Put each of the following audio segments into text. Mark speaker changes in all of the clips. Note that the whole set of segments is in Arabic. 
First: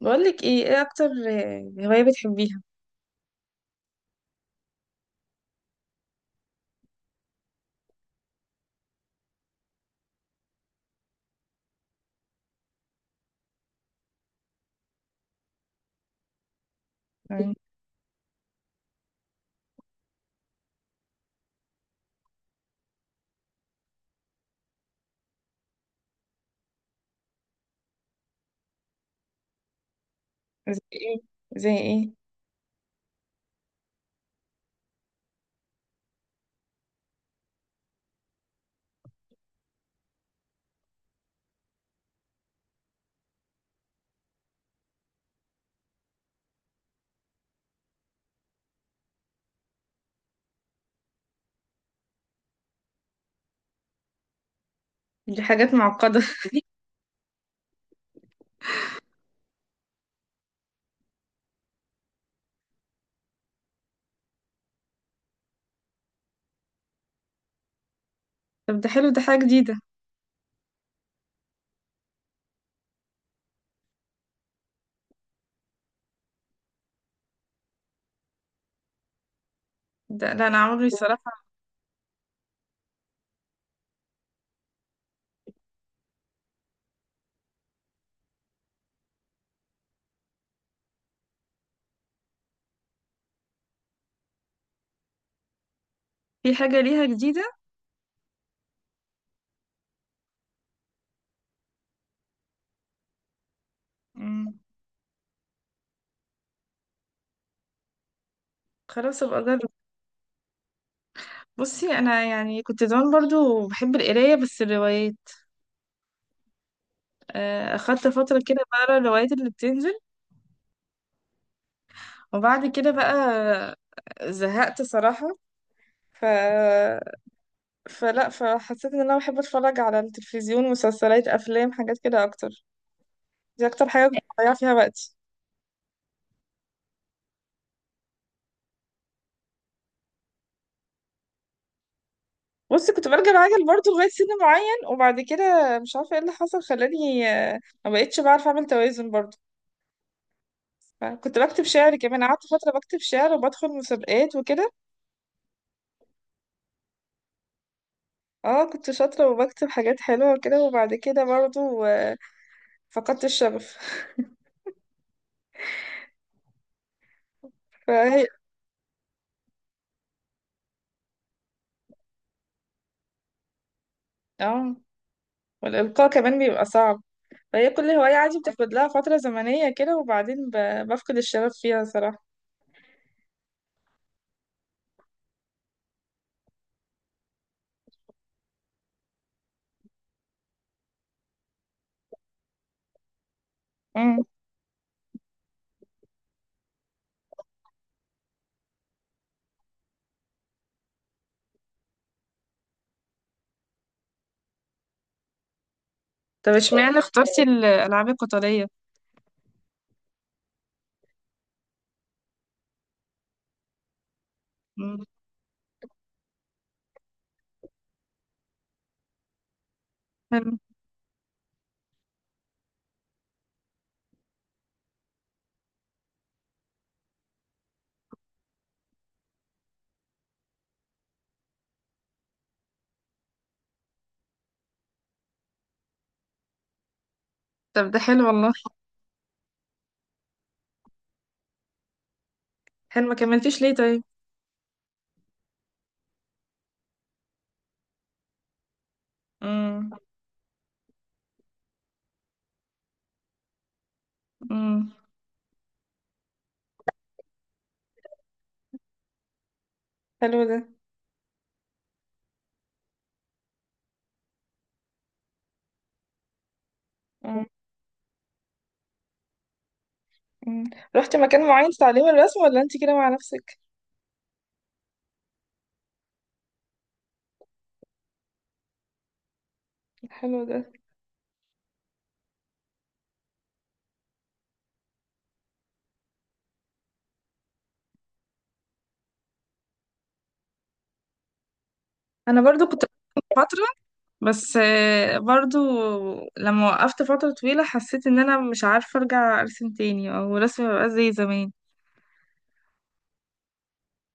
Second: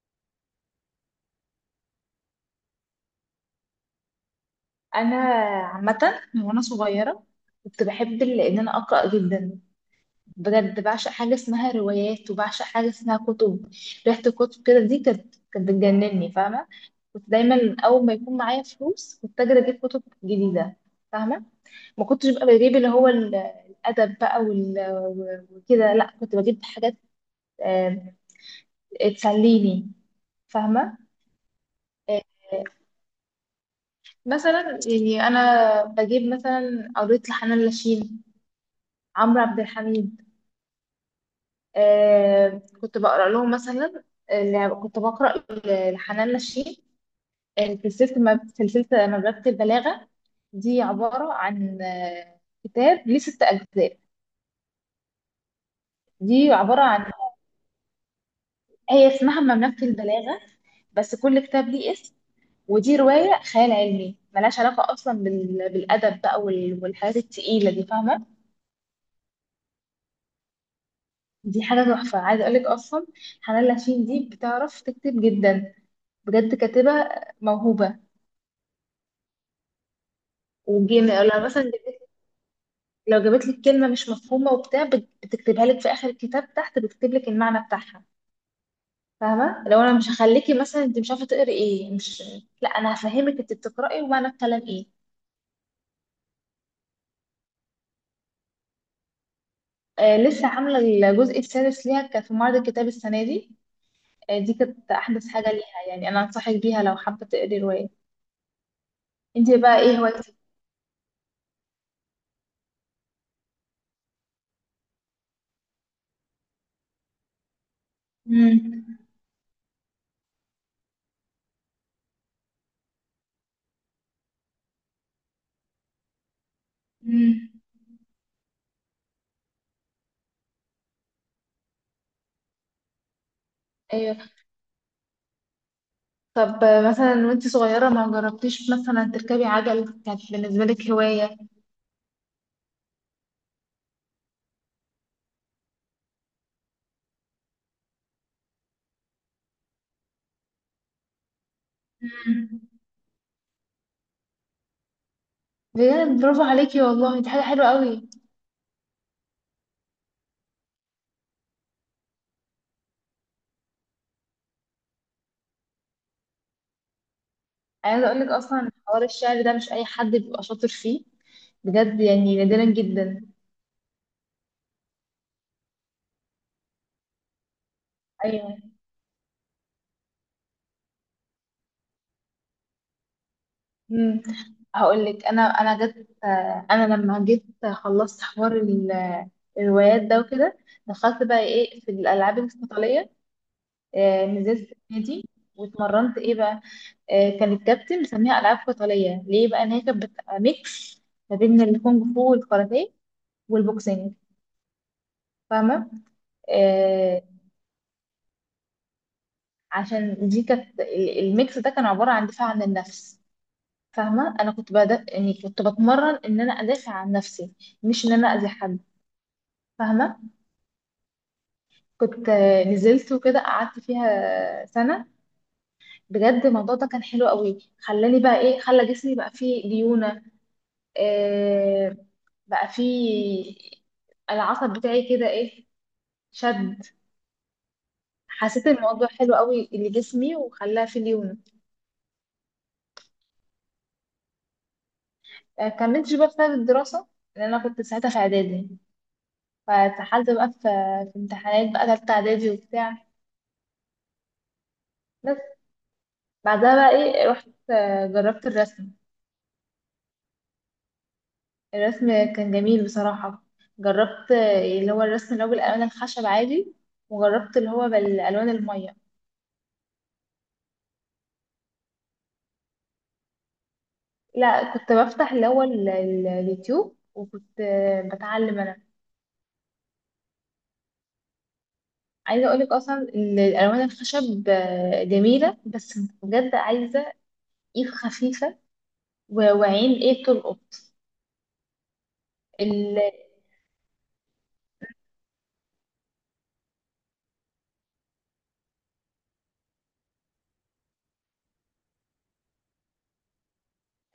Speaker 1: بقولك ايه، ايه اكتر هواية بتحبيها؟
Speaker 2: انا عامه، من وانا صغيره كنت بحب ان انا اقرا جدا. بجد بعشق حاجه اسمها روايات، وبعشق حاجه اسمها كتب. ريحه الكتب كده دي كانت بتجنني، فاهمه. كنت
Speaker 1: مم.
Speaker 2: دايما اول ما يكون معايا فلوس كنت اجري اجيب كتب جديده، فاهمه. ما كنتش ببقى بجيب اللي هو الادب بقى وكده، لا كنت بجيب حاجات آه، تسليني،
Speaker 1: زي
Speaker 2: فاهمه.
Speaker 1: ايه، زي ايه؟
Speaker 2: آه، مثلا يعني انا بجيب مثلا، قريت لحنان لاشين، عمرو عبد الحميد. كنت بقرا لهم مثلا. اللي كنت بقرا لحنان نشين، سلسله سلسله مملكه البلاغه. دي عباره عن كتاب ليه 6 اجزاء.
Speaker 1: دي حاجات معقدة.
Speaker 2: دي عباره عن هي اسمها مملكه البلاغه، بس كل كتاب ليه اسم. ودي روايه خيال علمي ملهاش علاقه اصلا بالادب بقى والحاجات التقيله دي، فاهمه.
Speaker 1: طب ده حلو، ده حاجة جديدة.
Speaker 2: دي حاجه تحفه، عايزه اقولك اصلا. حنان لاشين دي بتعرف تكتب جدا، بجد كاتبه موهوبه.
Speaker 1: ده لا، انا عمري
Speaker 2: والجيم
Speaker 1: الصراحة...
Speaker 2: لو جابت لك كلمه مش مفهومه وبتاع، بتكتبها لك في اخر الكتاب تحت، بتكتب لك المعنى بتاعها. فاهمه؟ لو انا مش هخليكي مثلا انت مش عارفه تقري ايه، مش، لا انا هفهمك انت بتقراي ومعنى الكلام ايه.
Speaker 1: في حاجة ليها جديدة؟
Speaker 2: لسه عامله الجزء السادس ليها، كان في معرض الكتاب السنه دي. دي
Speaker 1: مم.
Speaker 2: كانت احدث حاجه ليها، يعني انا انصحك بيها لو حابه تقري روايه.
Speaker 1: خلاص ابقى
Speaker 2: انت
Speaker 1: اجرب.
Speaker 2: بقى ايه هوايتك؟
Speaker 1: بصي، انا يعني كنت زمان برضو بحب القراية، بس الروايات. اخدت فترة كده بقرا
Speaker 2: امم.
Speaker 1: الروايات اللي بتنزل. وبعد كده بقى زهقت صراحة. ف...
Speaker 2: امم.
Speaker 1: فلا فحسيت ان انا بحب اتفرج على التلفزيون، مسلسلات، افلام، حاجات كده اكتر. دي اكتر حاجة كنت
Speaker 2: ايوه.
Speaker 1: بضيع فيها وقتي.
Speaker 2: طب مثلا وانت صغيره ما جربتيش مثلا تركبي عجل؟ كانت بالنسبه لك هوايه؟
Speaker 1: بص، كنت برجع العجل برضه لغاية سن معين، وبعد كده مش عارفة ايه اللي حصل خلاني ما بقتش بعرف اعمل توازن برضه. كنت بكتب شعر كمان، قعدت
Speaker 2: مم.
Speaker 1: فترة بكتب شعر وبدخل مسابقات وكده.
Speaker 2: بجد برافو عليكي والله، دي حاجة حلوة قوي.
Speaker 1: اه، كنت شاطرة وبكتب حاجات حلوة وكده، وبعد كده برضه فقدت الشغف.
Speaker 2: عايزة
Speaker 1: فهي
Speaker 2: اقولك اصلا، حوار الشعر ده مش اي حد بيبقى شاطر فيه، بجد يعني نادرا جدا.
Speaker 1: اه، والإلقاء كمان بيبقى صعب. فهي كل هواية عادي
Speaker 2: ايوه.
Speaker 1: بتاخد لها فترة زمنية كده، وبعدين بفقد الشغف فيها صراحة.
Speaker 2: امم. هقولك، انا جت، انا لما جيت خلصت حوار الروايات ده وكده، دخلت بقى ايه في الالعاب القتالية.
Speaker 1: مم.
Speaker 2: نزلت النادي واتمرنت ايه بقى. كان الكابتن مسميها العاب قتالية، ليه بقى؟ ان هي كانت بتبقى ميكس ما بين الكونغ فو والكاراتيه والبوكسينج، فاهمة؟
Speaker 1: طب اشمعنى
Speaker 2: آه،
Speaker 1: اخترتي الألعاب القتالية؟
Speaker 2: عشان دي كانت الميكس ده كان عبارة عن دفاع عن النفس. فاهمة؟ أنا كنت
Speaker 1: مم.
Speaker 2: بدأ، يعني كنت بتمرن إن أنا أدافع عن نفسي، مش إن أنا أذي حد، فاهمة؟
Speaker 1: حلو.
Speaker 2: كنت نزلت وكده قعدت فيها سنة. بجد الموضوع ده كان حلو قوي، خلاني بقى إيه، خلى جسمي بقى فيه ليونة. آه بقى فيه العصب بتاعي كده إيه، شد.
Speaker 1: طب ده حلو والله.
Speaker 2: حسيت الموضوع حلو قوي لجسمي وخلاه فيه ليونة.
Speaker 1: حلو، ما كملتيش ليه طيب؟
Speaker 2: كملتش بقى بسبب الدراسة، لأن أنا كنت ساعتها في إعدادي،
Speaker 1: امم.
Speaker 2: فاتسحلت بقى في امتحانات بقى تالتة إعدادي وبتاع.
Speaker 1: امم.
Speaker 2: بس بعدها بقى إيه، رحت جربت الرسم.
Speaker 1: حلو ده.
Speaker 2: الرسم كان جميل بصراحة. جربت اللي هو الرسم اللي هو بالألوان الخشب عادي،
Speaker 1: امم.
Speaker 2: وجربت اللي هو بالألوان المية.
Speaker 1: أمم. رحتي مكان معين تتعلمي الرسم، ولا انت كده مع نفسك؟
Speaker 2: لا، كنت بفتح اللي هو اليوتيوب وكنت بتعلم أنا.
Speaker 1: حلو ده.
Speaker 2: عايزة أقولك أصلا، الألوان الخشب جميلة، بس بجد عايزة إيد خفيفة وعين إيه، تلقط.
Speaker 1: انا برضو كنت فترة، بس برضو لما وقفت فترة طويلة حسيت ان انا مش عارفة ارجع ارسم تاني، او رسمي مبقاش زي زمان.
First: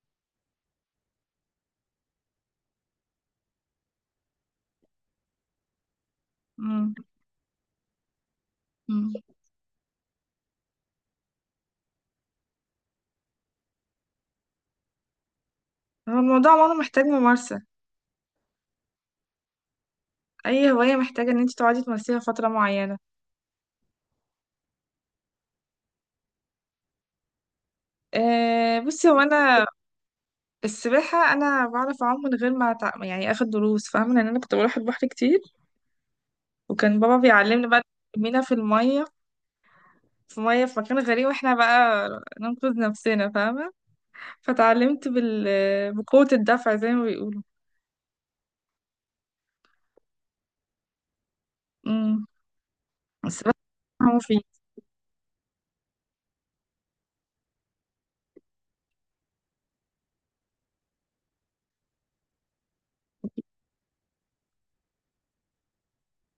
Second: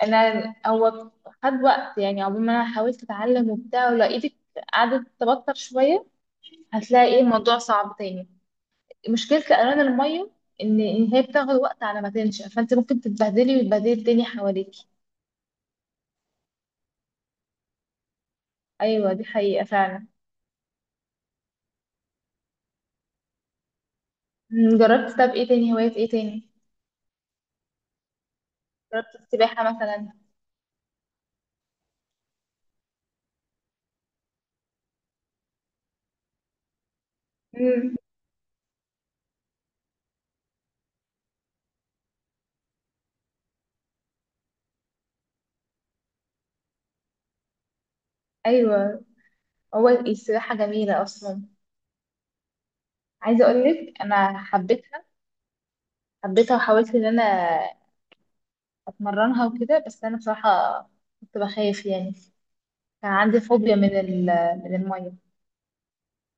Speaker 2: انا هو خد وقت، يعني عقبال ما انا حاولت اتعلم وبتاع، ولو ايدك قعدت تبطر شويه
Speaker 1: مم.
Speaker 2: هتلاقي ايه، الموضوع صعب تاني.
Speaker 1: مم.
Speaker 2: مشكله الالوان الميه إن هي بتاخد وقت على ما تنشف، فانت ممكن تتبهدلي وتبهدلي الدنيا حواليكي.
Speaker 1: هو الموضوع عموما محتاج ممارسة.
Speaker 2: ايوه دي حقيقه فعلا.
Speaker 1: اي هواية محتاجة ان انت تقعدي تمارسيها فترة معينة.
Speaker 2: جربت، طب ايه تاني هوايات، ايه تاني؟
Speaker 1: أه، بصي
Speaker 2: جربت
Speaker 1: هو انا...
Speaker 2: السباحه مثلا.
Speaker 1: السباحة، انا بعرف اعوم من غير ما يعني اخد دروس، فاهمة؟ لان انا كنت بروح البحر كتير. وكان بابا بيعلمنا بقى،
Speaker 2: امم.
Speaker 1: نرمينا في مية في مكان غريب، واحنا بقى ننقذ نفسنا، فاهمة؟ فتعلمت بقوة الدفع زي ما بيقولوا.
Speaker 2: ايوه. هو السباحه جميله اصلا،
Speaker 1: امم. بس
Speaker 2: عايزه
Speaker 1: بس
Speaker 2: اقول لك
Speaker 1: هو
Speaker 2: انا
Speaker 1: في
Speaker 2: حبيتها. حبيتها وحاولت ان انا اتمرنها وكده، بس انا بصراحه كنت بخاف يعني، كان عندي فوبيا من المية.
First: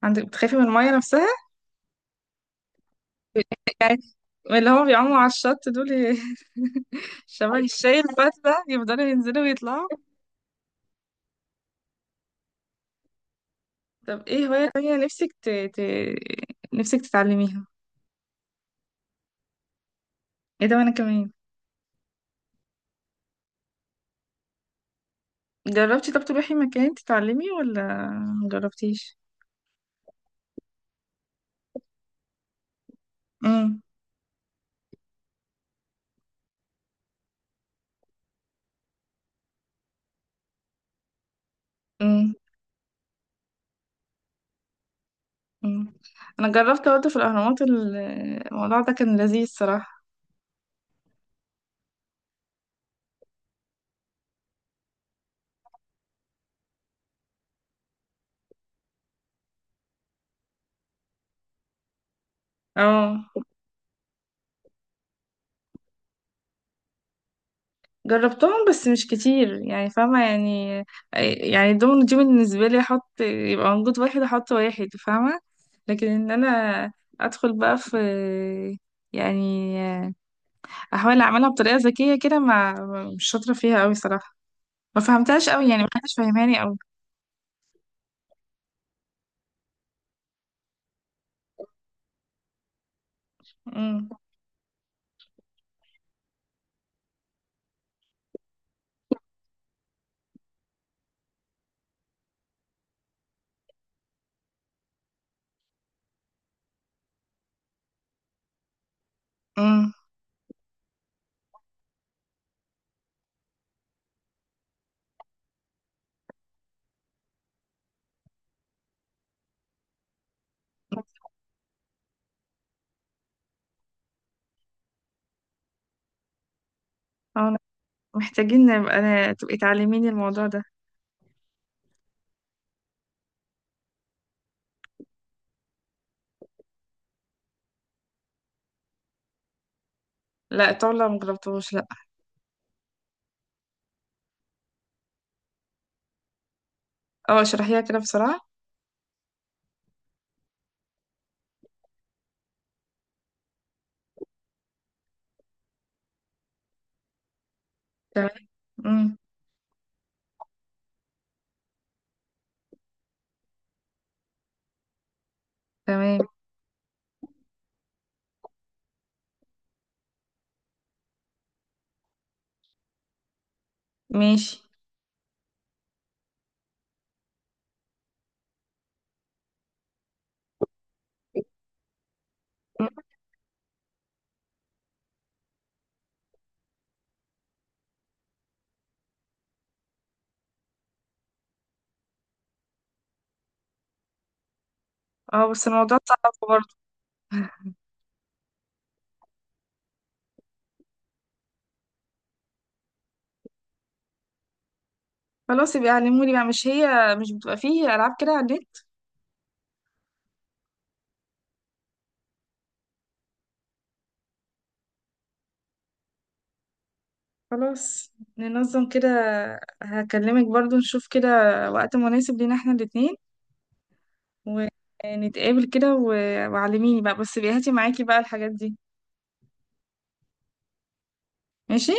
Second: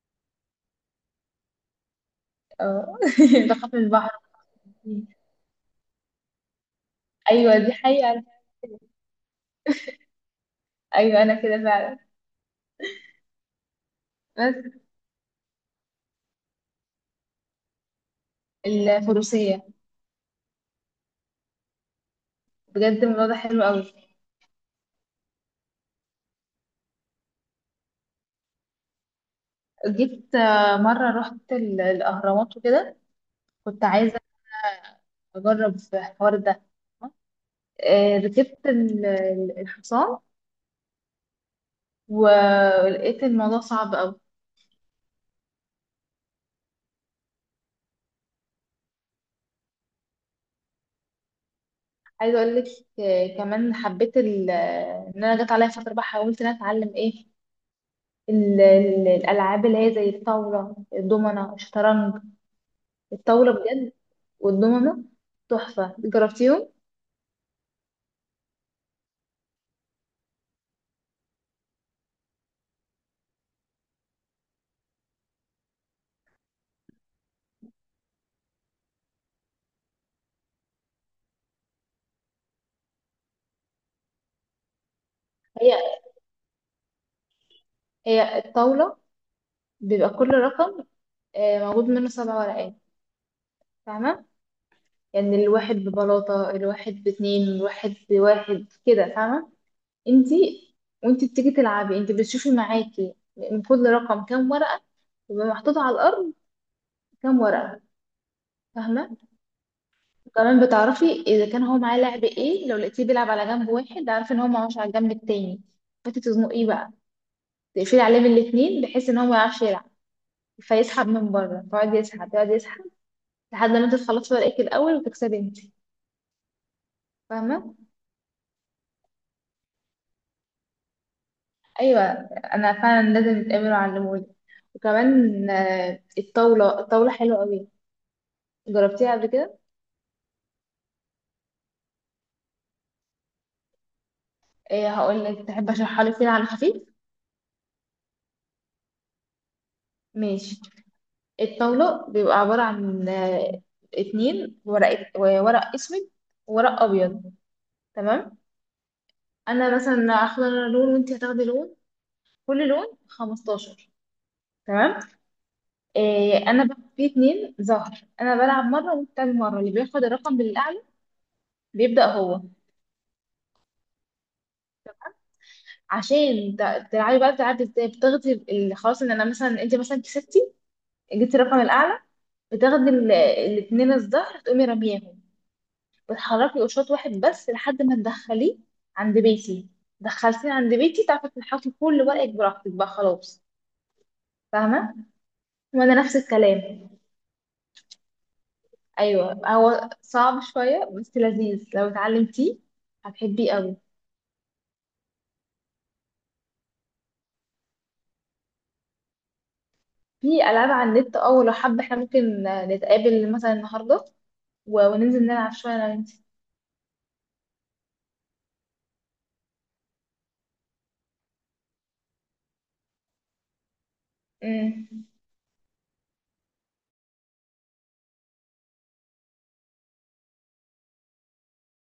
Speaker 1: عندك بتخافي من المية نفسها؟
Speaker 2: اه، بخاف من
Speaker 1: يعني
Speaker 2: البحر.
Speaker 1: اللي هما بيعوموا على الشط دول شبه
Speaker 2: ايوه دي
Speaker 1: الشاي
Speaker 2: حقيقة أنا
Speaker 1: الفتلة،
Speaker 2: كده.
Speaker 1: يفضلوا ينزلوا ويطلعوا.
Speaker 2: ايوه انا كده فعلا.
Speaker 1: طب ايه هواية
Speaker 2: بس
Speaker 1: تانية نفسك نفسك تتعلميها؟
Speaker 2: الفروسية،
Speaker 1: ايه ده، وانا كمان!
Speaker 2: بجد الموضوع ده حلو قوي.
Speaker 1: جربتي؟ طب تروحي مكان تتعلمي، ولا مجربتيش؟
Speaker 2: جيت مرة رحت الاهرامات وكده،
Speaker 1: امم.
Speaker 2: كنت عايزة اجرب في الحوار ده. ركبت الحصان،
Speaker 1: امم.
Speaker 2: ولقيت الموضوع صعب قوي.
Speaker 1: مم. انا جربت برضه في الاهرامات الموضوع ده كان لذيذ صراحة.
Speaker 2: عايزه اقول لك كمان حبيت ان انا جت عليا فتره بقى حاولت ان انا اتعلم ايه، الألعاب اللي هي زي الطاولة، الدومنة، الشطرنج.
Speaker 1: اه،
Speaker 2: الطاولة بجد، والدومنة تحفة. جربتيهم؟
Speaker 1: جربتهم بس مش كتير يعني، فاهمة يعني؟ يعني الدومينو دي بالنسبة لي احط يبقى موجود واحد، احط واحد، فاهمة؟ لكن ان انا ادخل بقى في، يعني احاول اعملها بطريقة ذكية كده، ما... مش شاطرة فيها قوي صراحة. ما فهمتهاش قوي
Speaker 2: هي
Speaker 1: يعني، ما حدش فاهماني قوي.
Speaker 2: هي الطاولة بيبقى كل رقم موجود منه 7 ورقات،
Speaker 1: امم.
Speaker 2: فاهمة؟ يعني الواحد ببلاطة، الواحد باتنين، الواحد بواحد كده، فاهمة؟ انتي وانتي بتيجي تلعبي انتي بتشوفي معاكي من كل رقم كام ورقة، يبقى محطوط على الأرض كام ورقة، فاهمة؟
Speaker 1: امم.
Speaker 2: كمان بتعرفي اذا كان هو معاه لعب ايه، لو لقيتيه بيلعب على جنب واحد، عارفه ان هو معهوش على الجنب التاني، فتي تزنقيه بقى، تقفلي عليه من الاتنين بحيث ان هو ما يعرفش يلعب، فيسحب من بره، فيقعد يسحب، يقعد يسحب، لحد ما انت تخلصي ورقك الاول وتكسبي انت،
Speaker 1: اه.
Speaker 2: فاهمه؟
Speaker 1: محتاجين نبقى تبقي تعلميني الموضوع ده.
Speaker 2: ايوه. انا فعلا لازم نتقابل وعلمولي. وكمان الطاوله حلوه قوي، جربتيها قبل كده؟
Speaker 1: لا، الطاولة مجربتهوش.
Speaker 2: ايه، هقول لك، تحب اشرحها لك كده على خفيف؟
Speaker 1: اه، اشرحيها كده بسرعة.
Speaker 2: ماشي. الطاولة بيبقى عبارة عن اتنين ورق اسود وورق ابيض،
Speaker 1: تمام.
Speaker 2: تمام؟
Speaker 1: امم.
Speaker 2: انا مثلا هاخد انا لون، وانت هتاخدي لون، كل لون 15، تمام.
Speaker 1: تمام.
Speaker 2: إيه، انا بقى في اتنين ظهر، انا بلعب مره وانت بتلعب مره، اللي بياخد الرقم بالاعلى بيبدا هو.
Speaker 1: ماشي.
Speaker 2: عشان تلعبي بقى بتلعبي ازاي، بتاخدي خلاص ان انا مثلا انت مثلا كسبتي، جبتي الرقم الاعلى،
Speaker 1: مم.
Speaker 2: بتاخدي الاتنين الظهر تقومي رميهم، بتحركي قشاط واحد بس لحد ما تدخليه عند بيتي. دخلتيه عند بيتي تعرفي تنحطي كل ورقك براحتك بقى، خلاص، فاهمة؟
Speaker 1: اه، بس
Speaker 2: وانا
Speaker 1: الموضوع
Speaker 2: نفس
Speaker 1: صعب برضه.
Speaker 2: الكلام. ايوه، هو صعب شوية، بس لذيذ، لو اتعلمتيه هتحبيه قوي.
Speaker 1: خلاص يبقى علموني بقى، مش هي مش بتبقى فيه ألعاب كده على النت؟
Speaker 2: في العاب على النت، اه، لو حابة احنا ممكن نتقابل مثلا النهاردة وننزل نلعب شوية انا وانتي.
Speaker 1: خلاص. ننظم كده. هكلمك برضه، نشوف كده وقت مناسب لينا احنا الاتنين.
Speaker 2: أمم.
Speaker 1: ونتقابل كده و- وعلميني بقى، بس بيهاتي معاكي بقى الحاجات دي. ماشي.